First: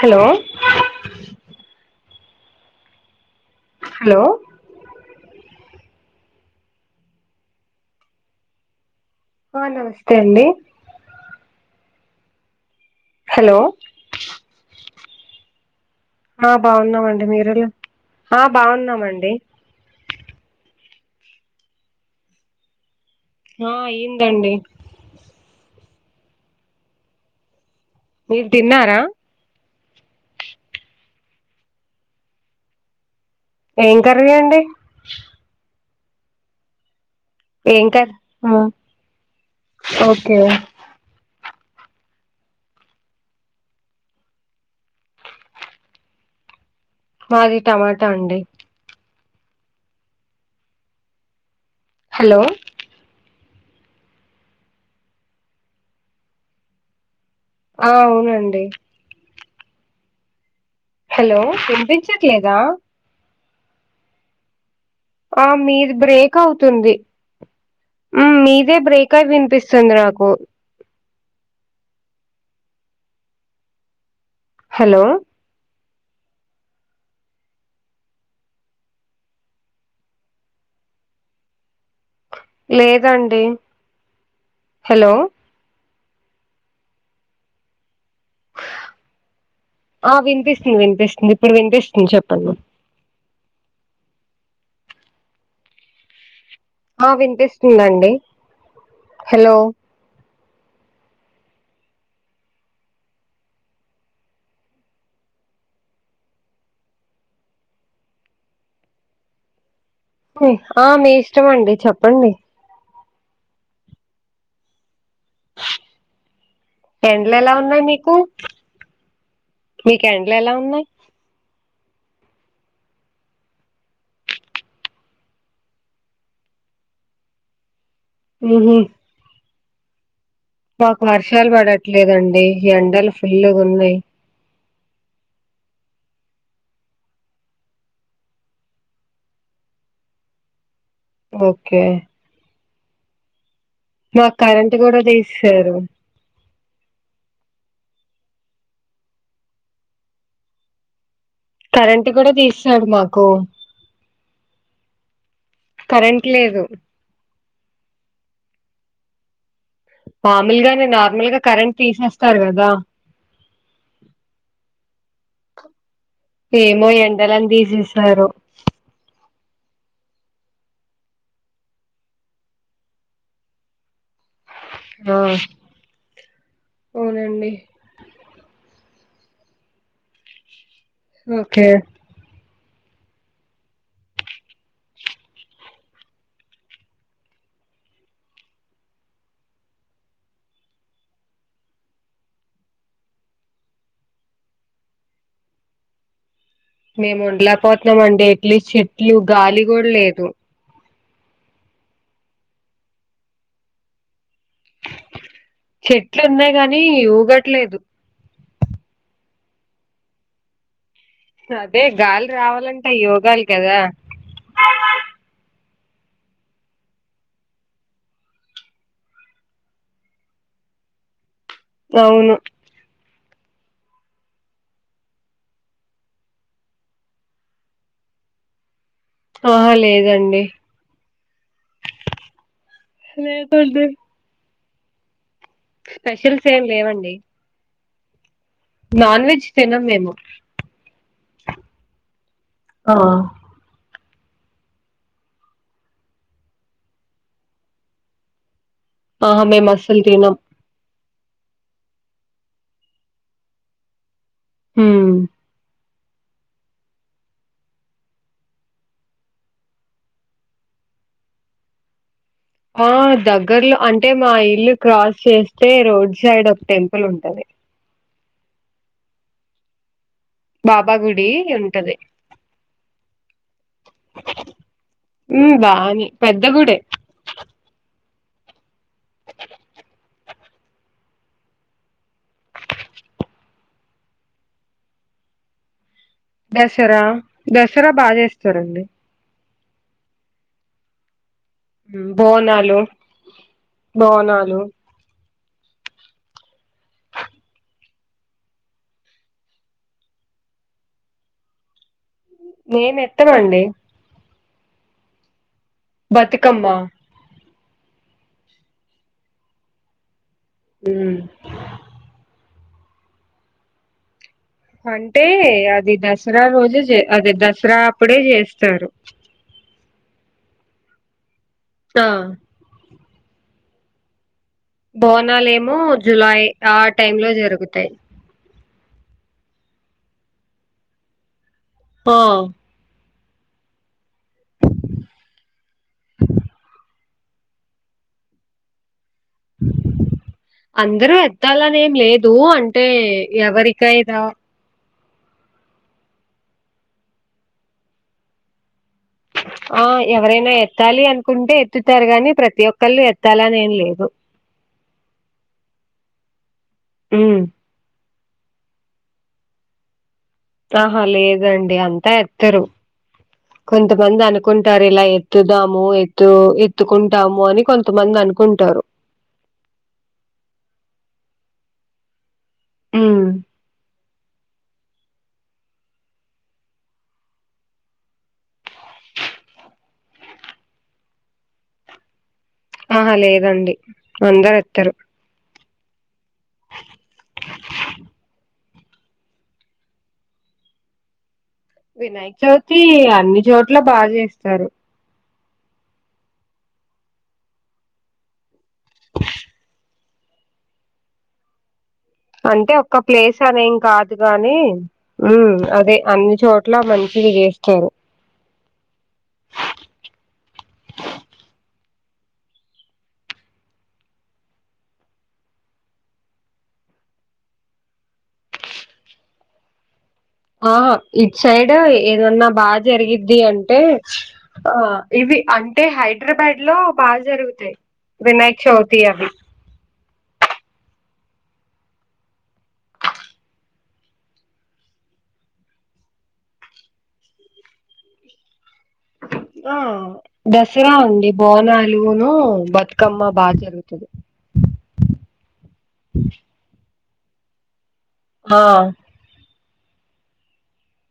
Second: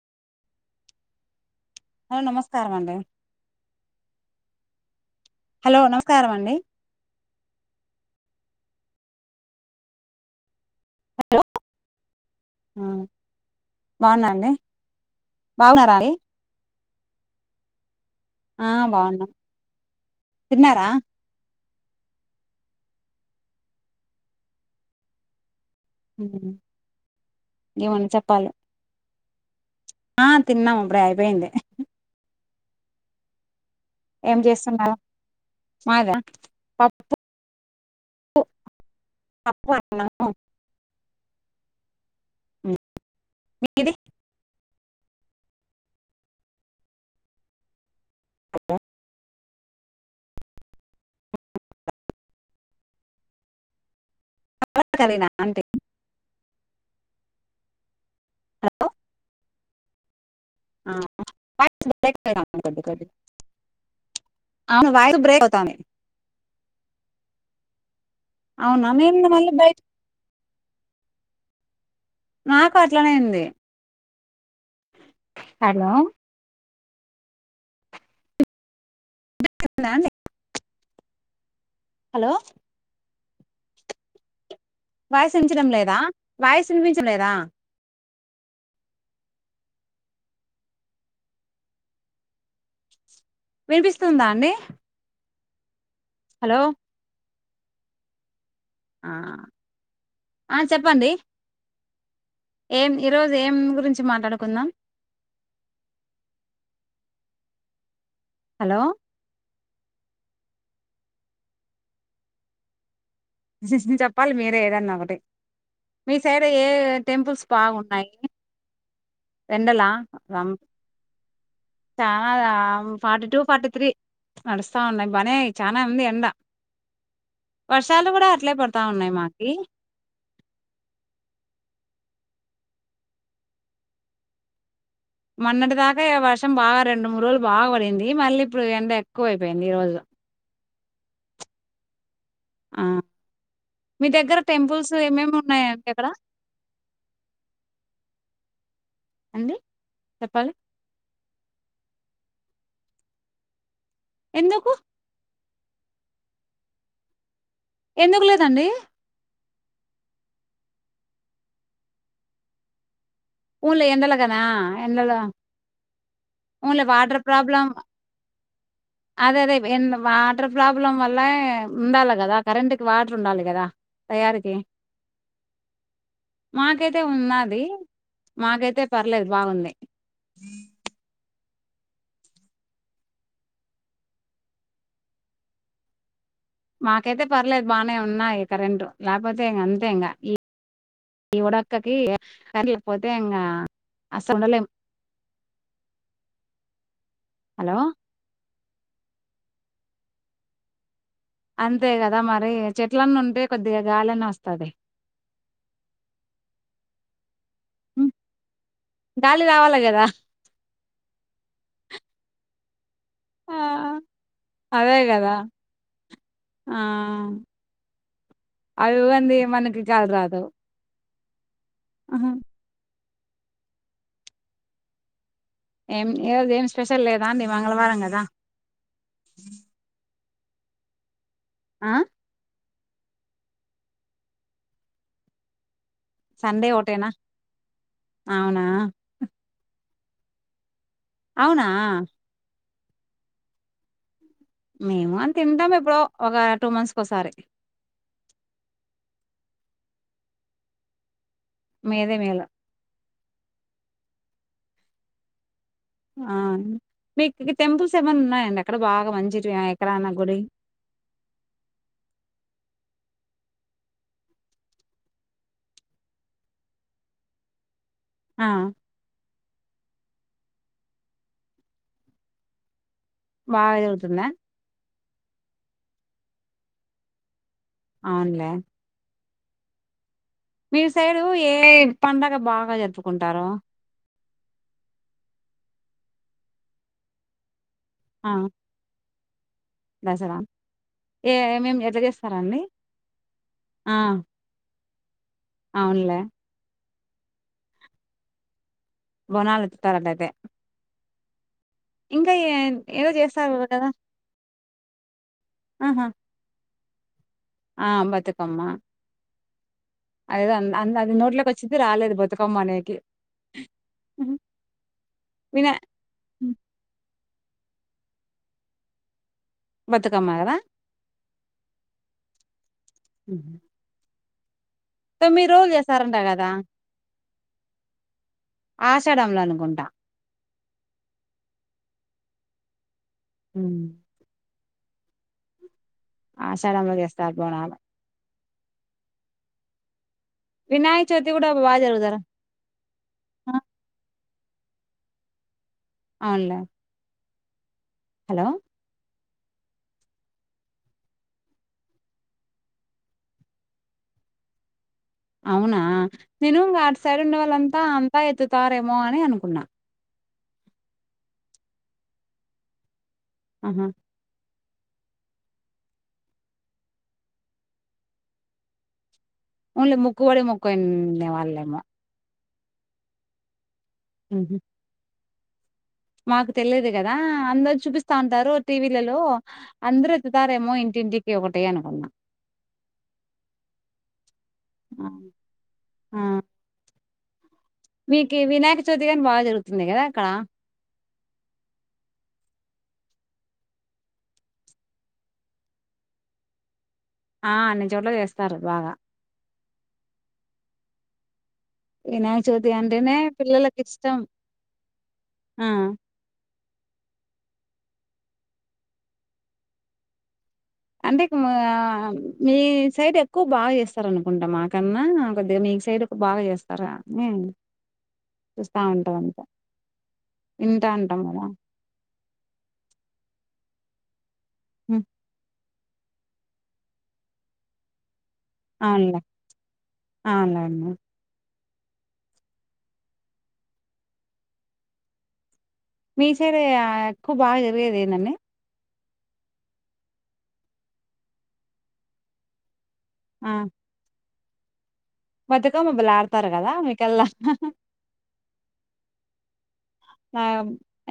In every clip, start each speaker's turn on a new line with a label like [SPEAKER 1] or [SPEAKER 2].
[SPEAKER 1] Hello
[SPEAKER 2] ఆ నమస్కారం అండి
[SPEAKER 1] హలో
[SPEAKER 2] ఆ నమస్కారం అండి
[SPEAKER 1] ఆ నమస్తే అండి
[SPEAKER 2] ఆ
[SPEAKER 1] హలో
[SPEAKER 2] బాగున్నా అండి బాగున్నారా అండి
[SPEAKER 1] ఆ బాగున్నామండి మీరు ఎలా ఆ బాగున్నామండి
[SPEAKER 2] తిన్నారా
[SPEAKER 1] ఆ ఏందాండి
[SPEAKER 2] అవున
[SPEAKER 1] మీరు తిన్నారా
[SPEAKER 2] ఆ తిన్నాము అప్పుడే అయిపోయింది
[SPEAKER 1] ఏం కర్రీ అండి
[SPEAKER 2] మాదా పప్
[SPEAKER 1] ఏం కర్ మో
[SPEAKER 2] పప్పు అన్నము
[SPEAKER 1] ఓకే
[SPEAKER 2] మీది
[SPEAKER 1] మాది టమాటా అండి హలో
[SPEAKER 2] [unintelligible] అంతే
[SPEAKER 1] ఆ అవునండి హలో
[SPEAKER 2] వాయిస్ బ్రేక్
[SPEAKER 1] వినిపించట్లేదా
[SPEAKER 2] అయితాంది కొద్ది కొద్దిగా అవును వాయిస్ బ్రేక్
[SPEAKER 1] ఆ
[SPEAKER 2] అవుతాంది
[SPEAKER 1] మీది బ్రేక్ అవుత్ తుంది ఉ మీదే
[SPEAKER 2] అవునా
[SPEAKER 1] బ్రేక్
[SPEAKER 2] నేను
[SPEAKER 1] అయి
[SPEAKER 2] మళ్ళీ బయట
[SPEAKER 1] వినిపిస్తుంది నాకు
[SPEAKER 2] నాకు అట్లనేైంది
[SPEAKER 1] హలో
[SPEAKER 2] [unintelligible] హలో
[SPEAKER 1] లేదండి హలో
[SPEAKER 2] వయసుంచడం లేదా వాయిస్ వినిపించడం లేదా
[SPEAKER 1] ఆ ఆ వినిపిస్తుంది వినిపిస్తుంది ఇప్పుడు వినిపిస్తుంది చెప్పండి
[SPEAKER 2] వినిపిస్తుందా అండి హలో
[SPEAKER 1] ఆ వినిపిస్తుందండి
[SPEAKER 2] ఆ
[SPEAKER 1] హలో
[SPEAKER 2] ఆ చెప్పండి ఏం ఈరోజు ఏం గురించి మాట్లాడుకుందాం హలో
[SPEAKER 1] ఆ మీ ఇష్టమండి చెప్పండి
[SPEAKER 2] సిస్కి చెప్పాలి మీరే ఏదన్న ఒకటి మీ సైడ్ ఏ
[SPEAKER 1] ఎండ్లు
[SPEAKER 2] టెంపుల్స్
[SPEAKER 1] ఎలా ఉన్నాయి
[SPEAKER 2] బాగున్నాయి
[SPEAKER 1] మీకు
[SPEAKER 2] ఎండలా
[SPEAKER 1] మీకు ఎండ్లు
[SPEAKER 2] రం
[SPEAKER 1] ఎలా ఉన్నాయి
[SPEAKER 2] చాలానే ఆ ఫార్టీ టూ ఫార్టీ త్రీ నడుస్తా ఉన్నాయి బనే చాలానే ఉంది ఎండ వర్షాలు కూడా అట్లే
[SPEAKER 1] ఉహు
[SPEAKER 2] పడతా ఉన్నాయి మాకి
[SPEAKER 1] మాకు వర్షాలు పడట్లేదండి ఎండలు ఫుల్గా ఉన్నాయి
[SPEAKER 2] మొన్నటి దాకా ఇగ వర్షం బాగా రెండు మూడు రోజులు బాగా పడింది మళ్ళీ ఇప్పుడు ఎంత ఎక్కువైపోయింది ఈ రోజు
[SPEAKER 1] ఓకే
[SPEAKER 2] ఆ మీ
[SPEAKER 1] మాకు
[SPEAKER 2] దగ్గర
[SPEAKER 1] కరెంట్
[SPEAKER 2] టెంపుల్స్
[SPEAKER 1] కూడా
[SPEAKER 2] ఏమేమి
[SPEAKER 1] తీసేసారు
[SPEAKER 2] ఉన్నాయంండి అక్కడ అండి చెప్పాలి
[SPEAKER 1] కరెంట్ కూడా తీసేస్తాడు మాకు
[SPEAKER 2] ఎందుకు
[SPEAKER 1] కరెంట్ లేదు
[SPEAKER 2] ఎందుకు లేదండి
[SPEAKER 1] మామూలుగానే నార్మల్గా కరెంట్ తీసేస్తారు కదా
[SPEAKER 2] ఊర్లో ఎండలకనా ఎండలో ఊన్లే
[SPEAKER 1] ఏమో
[SPEAKER 2] వాటర్
[SPEAKER 1] ఎండలని
[SPEAKER 2] ప్రాబ్లం
[SPEAKER 1] తీసేసారో
[SPEAKER 2] అదే అదే ఎ వాటర్ ప్రాబ్లం వల్ల ఉండాలి కదా కరెంటు కి వాటర్ ఉండాలి కదా తయారికి
[SPEAKER 1] ఆ
[SPEAKER 2] మాకైతే
[SPEAKER 1] అవునండి
[SPEAKER 2] ఉన్నది మాకైతే పర్లేదు బాగుంది
[SPEAKER 1] ఓకే
[SPEAKER 2] మాకైతే పర్లేదు బాగానే ఉన్నాయి కరెంటు లేకపోతే ఇంగ అంతే ఇంగా ఈ ఈ ఉడక్కకి కరెంట్ లేకపోతే ఇంగా అసలు ఉండలేము
[SPEAKER 1] అ మేము
[SPEAKER 2] హలో
[SPEAKER 1] ఉండలేకపోతున్నామండి ఎట్లీస్ట్ చెట్లు గాలి కూడా లేదు
[SPEAKER 2] అంతే కదా మరి చెట్లన్న ఉంటే కొద్దిగా గాలన్నీ వస్తాది
[SPEAKER 1] చెట్లు ఉన్నాయి కాని ఊగట్లేదు
[SPEAKER 2] గాలి రావాలా కదా
[SPEAKER 1] అదే గాలి రావాలంటే అయి ఉగాలి
[SPEAKER 2] ఆ
[SPEAKER 1] కదా
[SPEAKER 2] అదే కదా ఆ అవి ఉగాంది మనకి గాలి రాదు ఆహా.
[SPEAKER 1] అవును
[SPEAKER 2] ఏం ఈరోజు ఏం స్పెషల్ లేదా మంగళవారంగదా
[SPEAKER 1] ఆహ లేదండి
[SPEAKER 2] ఆ
[SPEAKER 1] లేదండి స్పెషల్స్ ఏం
[SPEAKER 2] సండే ఒకటేనా
[SPEAKER 1] లేవండి
[SPEAKER 2] అవునా
[SPEAKER 1] నాన్ వెజ్ తినం మేము
[SPEAKER 2] అవునా
[SPEAKER 1] ఆ
[SPEAKER 2] మేము ఆ తింటాము ఎప్పుడ ఒక టూ మంత్స్ కి ఓసారి
[SPEAKER 1] ఆహ మెమస్సలు తినం
[SPEAKER 2] మిదే మేల
[SPEAKER 1] హ్మ్
[SPEAKER 2] ఆ మీకు టెంపుల్స్ ఏమన్నా ఉన్నాయండి అక్కడ బాగా మంచివి ఎక్కడన్నా గుడి
[SPEAKER 1] ఆ దగ్గర్లో అంటే మా ఇల్లు క్రాస్ చేస్తే రోడ్ సైడ్ ఒక టెంపుల్ ఉంటది.
[SPEAKER 2] ఆ
[SPEAKER 1] బాబా గుడి ఉంటది
[SPEAKER 2] బాగా జరుగుతుందా
[SPEAKER 1] హ్మ్ బానే పెద్ద గుడే
[SPEAKER 2] అవునులే మీ సైడు ఎం పండగ బాగా ఎత్తుకుంటారో
[SPEAKER 1] దసరా దసరా బాగా
[SPEAKER 2] ఆ
[SPEAKER 1] చేస్తారండి
[SPEAKER 2] దసరా ఏ మేము ఎట్టా
[SPEAKER 1] హ్మ్.
[SPEAKER 2] చేస్తారాండి
[SPEAKER 1] బోనాలు
[SPEAKER 2] ఆ
[SPEAKER 1] బోనాలు
[SPEAKER 2] అవునులే బోనాలు ఎత్తుతారట్లయితే ఇంకా ఎద్
[SPEAKER 1] మేం
[SPEAKER 2] ఏదో చేస్తారు
[SPEAKER 1] ఎత్తమండి
[SPEAKER 2] కదా ఆహా
[SPEAKER 1] బతుకమ్మా
[SPEAKER 2] ఆ బతుకమ్మా అదేదో అ అది
[SPEAKER 1] హ్మ్
[SPEAKER 2] నోట్లకి వచ్చింది రాలేదు బతుకమ్మ అనేకి
[SPEAKER 1] అంటే
[SPEAKER 2] వినా
[SPEAKER 1] అది దసరా రోజే జే అదే దసరా అప్పుడే చేస్తారు
[SPEAKER 2] బతుకమ్మ గద
[SPEAKER 1] ఆ
[SPEAKER 2] హు
[SPEAKER 1] బోనాలెమో జులై
[SPEAKER 2] కదా
[SPEAKER 1] ఆ టైం లో జరుగుతాయి
[SPEAKER 2] ఆశడంల అనుకుంటా
[SPEAKER 1] ఆ
[SPEAKER 2] హమ్ ఆషాడంలో చేస్తారు బోనాలు వినాయక
[SPEAKER 1] అందరూ
[SPEAKER 2] చవితి కూడా బాగా
[SPEAKER 1] ఎత్తలనేం
[SPEAKER 2] జరుగుతారు
[SPEAKER 1] లేదు అంటే ఎవరికైన
[SPEAKER 2] అవునులే హలో
[SPEAKER 1] ఆ ఎవరైనా ఎత్తాలి అనుకుంటే ఎత్తుతారు గాని ప్రతి ఒక్కళ్ళు ఎత్తాలనేం లేదు
[SPEAKER 2] అవునా తిను అటి సైడ్
[SPEAKER 1] ఉమ్
[SPEAKER 2] ఉండేవాళ్ళంతా అంతా ఎత్తుతారేమో అని అనుకున్నా
[SPEAKER 1] ఆహా లేదండి అంతా ఎత్తరు
[SPEAKER 2] ఆహా
[SPEAKER 1] కొంతమంది అను అనుకుంటారు ఇలా ఎత్తుదాము ఎత్తు ఎత్తుకుంటాము అని కొంతమంది అనుకుంటారు
[SPEAKER 2] ఓన్లీ ముక్కువడి ముక్కువల్లేమో
[SPEAKER 1] ఆ
[SPEAKER 2] ఉహు మాకు తెలిదు కదా అందరు చూపిస్తా ఉంటారు టీవీలలో అందరుూ ఎతుతారేమో ఇంటి ఇంటికి ఒకటి అనుకున్నా
[SPEAKER 1] ఆహా లేదండి అందరు ఎత్తరు
[SPEAKER 2] ఆ ఆ మీకు వినాయక చవితి కానీ బాగా జరుగుతుంది కదా అక్కడ
[SPEAKER 1] వినాయక్ చవితి అన్ని చోట్ల బాగా చేస్తారు
[SPEAKER 2] ఆ అన్ని చోట్ల చేస్తారు బాగా వినాయక చవితి
[SPEAKER 1] అంటే ఒక్క
[SPEAKER 2] అంటేనే
[SPEAKER 1] ప్లేస్ అనేం
[SPEAKER 2] పిల్లలకి
[SPEAKER 1] కాదు
[SPEAKER 2] ఇష్టం
[SPEAKER 1] గానీ హమ్
[SPEAKER 2] ఆ
[SPEAKER 1] అదే అన్ని చోట్ల మంచివి చేస్త చెయ్
[SPEAKER 2] అంటే మీ సైడ్ ఎక్కువ బాగా చేస్తార అనుకుంటా మాకన్నా కొద్దిగా మీ మీ సైడ్ ఒక బాగా చేస్తారా చూస్తా ఉంటాంరంత
[SPEAKER 1] ఆ ఇటు సైడ్ ఏదన్నా బాగా జరిగిద్ది అంటే ఆ ఇవి అంటే హైడ్రాబ్యాడ్ లో బాగా జరుగుతాయి వినాయక్ చౌతి
[SPEAKER 2] అవునులే
[SPEAKER 1] అవి
[SPEAKER 2] అవునులే అండి మీ సైడ ఎక్కువ బాగా జరిగేది ఎందండి
[SPEAKER 1] ఆ దసరా అండి బోనాలును బతు క్కమ్మ
[SPEAKER 2] ఆ
[SPEAKER 1] బాగా జరుగుతది
[SPEAKER 2] బతుకమ్మ బాలాడతారు కదా మీకెల్లా
[SPEAKER 1] హా
[SPEAKER 2] నా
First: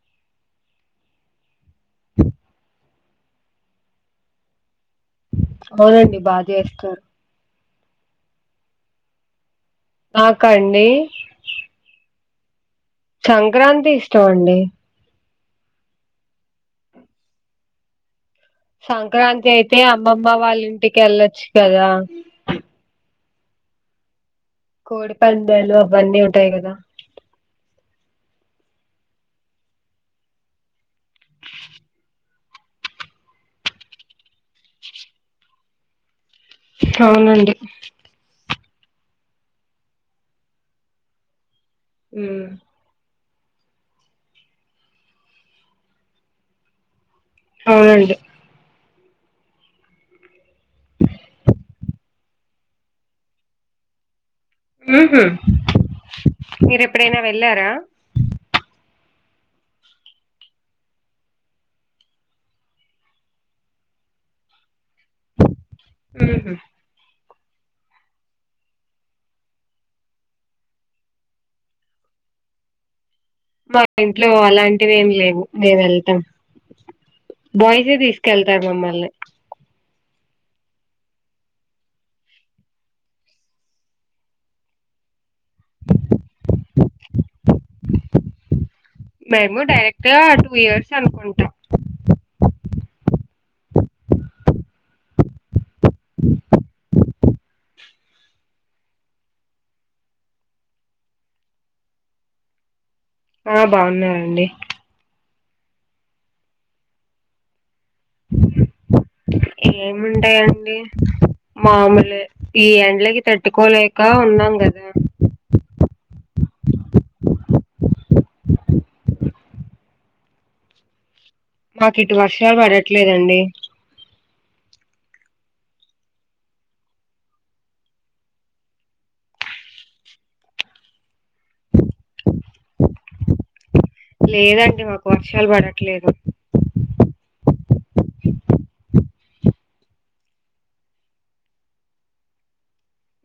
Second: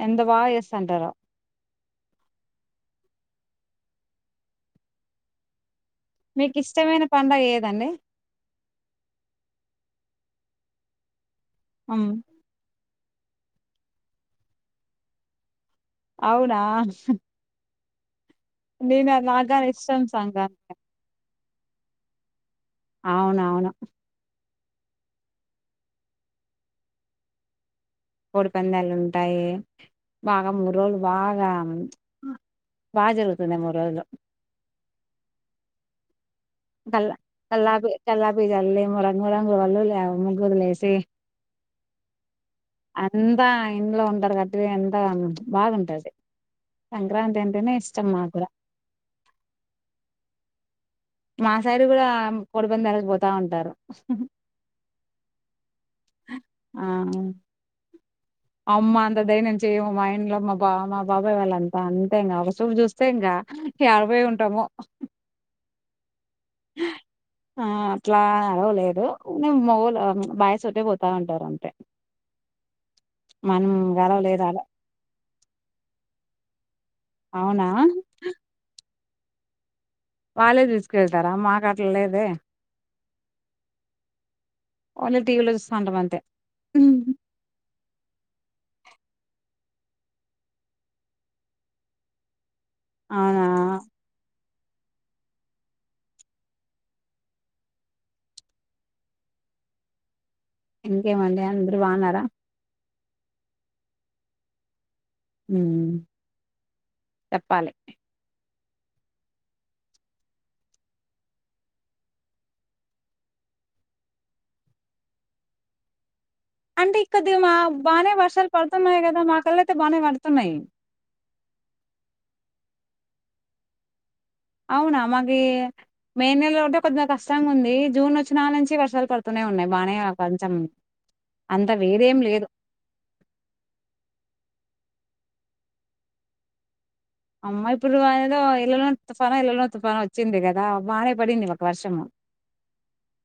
[SPEAKER 2] ఎంత బాగా చేస్తా అంటారో
[SPEAKER 1] అవునండి బాగా
[SPEAKER 2] మీకు
[SPEAKER 1] చేస్తారు
[SPEAKER 2] ఇష్టమైన పడుగ ఏదండి
[SPEAKER 1] నాకా అండి
[SPEAKER 2] అ
[SPEAKER 1] సంక్రాంతి ఇష్టం అండి
[SPEAKER 2] అవునా నేను
[SPEAKER 1] సంక్రాంతి
[SPEAKER 2] నాగాని
[SPEAKER 1] అయితే
[SPEAKER 2] ఇష్టం
[SPEAKER 1] అమ్మమ్మ
[SPEAKER 2] సంక్రాంతి
[SPEAKER 1] వాళ్ళ ఇంటికి వెళ్ళొచ్చు కదా
[SPEAKER 2] అవును అవును
[SPEAKER 1] కోడి పందాలు అవన్నీ ఉంటాయి కదా
[SPEAKER 2] కోడిపందాలు ఉంటాయి బాగా మూడు రోజులు బాగా బాగా జరుగుతుంది మూడు రోజులు కల్
[SPEAKER 1] అవునండి
[SPEAKER 2] కల్లాపి కల్లాపీజల్లి రంగు రంగుల వాళ్ళు లేవ ముగ్గులు వేసి
[SPEAKER 1] ఉమ్
[SPEAKER 2] అంతా ఇంట్లో ఉంటారు కాబట్టి ఎంతో కొంత బాధ ఉంటది సంక్రాంతి అంటేనే ఇష్టం
[SPEAKER 1] అవునండి
[SPEAKER 2] మాకు కూడా మా సైడ్ కూడా కోడిపందాలు పొతాఉంటారు
[SPEAKER 1] ఉహు మీరు ఎప్పుడైనా వెళ్లారా
[SPEAKER 2] అమ్మా అంత దైైర్యం చేయము మా ఇంట్లో మా బా మా బాబాయ్ వాళ్ళ అంతా అంతే ఇంకా ఒక చూపు చూస్తే ఇంకా రెండు పొయి ఉంటామో
[SPEAKER 1] హుమ్
[SPEAKER 2] ఆ అట్లా అరవలేదు నేను మోగొ ళ్ళు బాయస్ అయితే పోతాంటారు అంతే మనం
[SPEAKER 1] మా ఇంట్లో
[SPEAKER 2] గడవలేదు అడ
[SPEAKER 1] అలాంటివి ఏమి లేవు మేము వెళ్తాం
[SPEAKER 2] అవునా
[SPEAKER 1] బాయ్స్ ఎం తీసుకెళ్తారు మమ్మల్ని
[SPEAKER 2] వాళ్ళే తీసుకెళ్తారా మాకు అట్లా లేదే ఓన్లీ టీవీలో చూస్తా ఉంటాం అంతే
[SPEAKER 1] మేము డైరెక్ట్ గా టూ ఇయర్స్ అనుకుంటాం
[SPEAKER 2] అవునా ఇంకేమండి అందరు బాగున్నారా
[SPEAKER 1] ఆ బావున్నామండి
[SPEAKER 2] ఉమ్ చెప్పాలి
[SPEAKER 1] ఏమిఉంటాయండి మామూలే ఈ ఎండ్లకి తట్టుకోలేక ఉన్నాం కదా
[SPEAKER 2] అంటే ఇ కొద్ది మా బాగానే వర్షాలు పడుతున్నాయి కదా మా కల్ల అయితే బానే పడతున్నాయి
[SPEAKER 1] మాకు ఇటు వర్షాలు పడట్లేదండి
[SPEAKER 2] అవునా మాకి మే నెలలో ఉంటే కొద్దిగా కష్టంగా ఉంది జూన్ వచ్చిన నా నుంచి కొద్దిగా వర్షాలు పడుతున్నాయి ఉన్నాయి బాగానే కొంచెం అంత వేరేం లేదు
[SPEAKER 1] లేదండి మాకు వర్షాలు పడట్లేదు
[SPEAKER 2] అమ్మా ఇప్పుడుఅదిఎదో ఇళ్లలో తుఫాను ఇళ్ళన తుఫాన వచ్చింది కదా బానే పడింది మాకు వర్షము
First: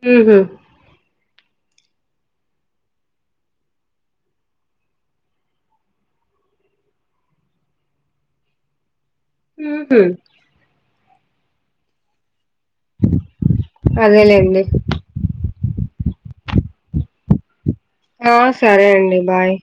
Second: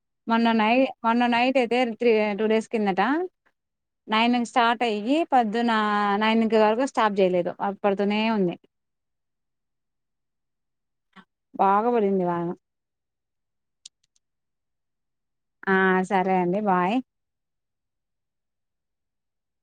[SPEAKER 1] హుహు.
[SPEAKER 2] మొన్న నైట్ మొన్న నైట్ అయితే త్రీ టూ డేస్ కిందట నైన్కి స్టార్ట్ అయ్యి పొద్దున నైన్ ధర్టీ వరకు స్టాప్ చేయలేదు పడుతూనె ఉంది
[SPEAKER 1] ఉమ్
[SPEAKER 2] బాగాబడింది వాన
[SPEAKER 1] అదేలేండి
[SPEAKER 2] ఆ సరే అండి బాయ్
[SPEAKER 1] ఆ సరే అండి బాయ్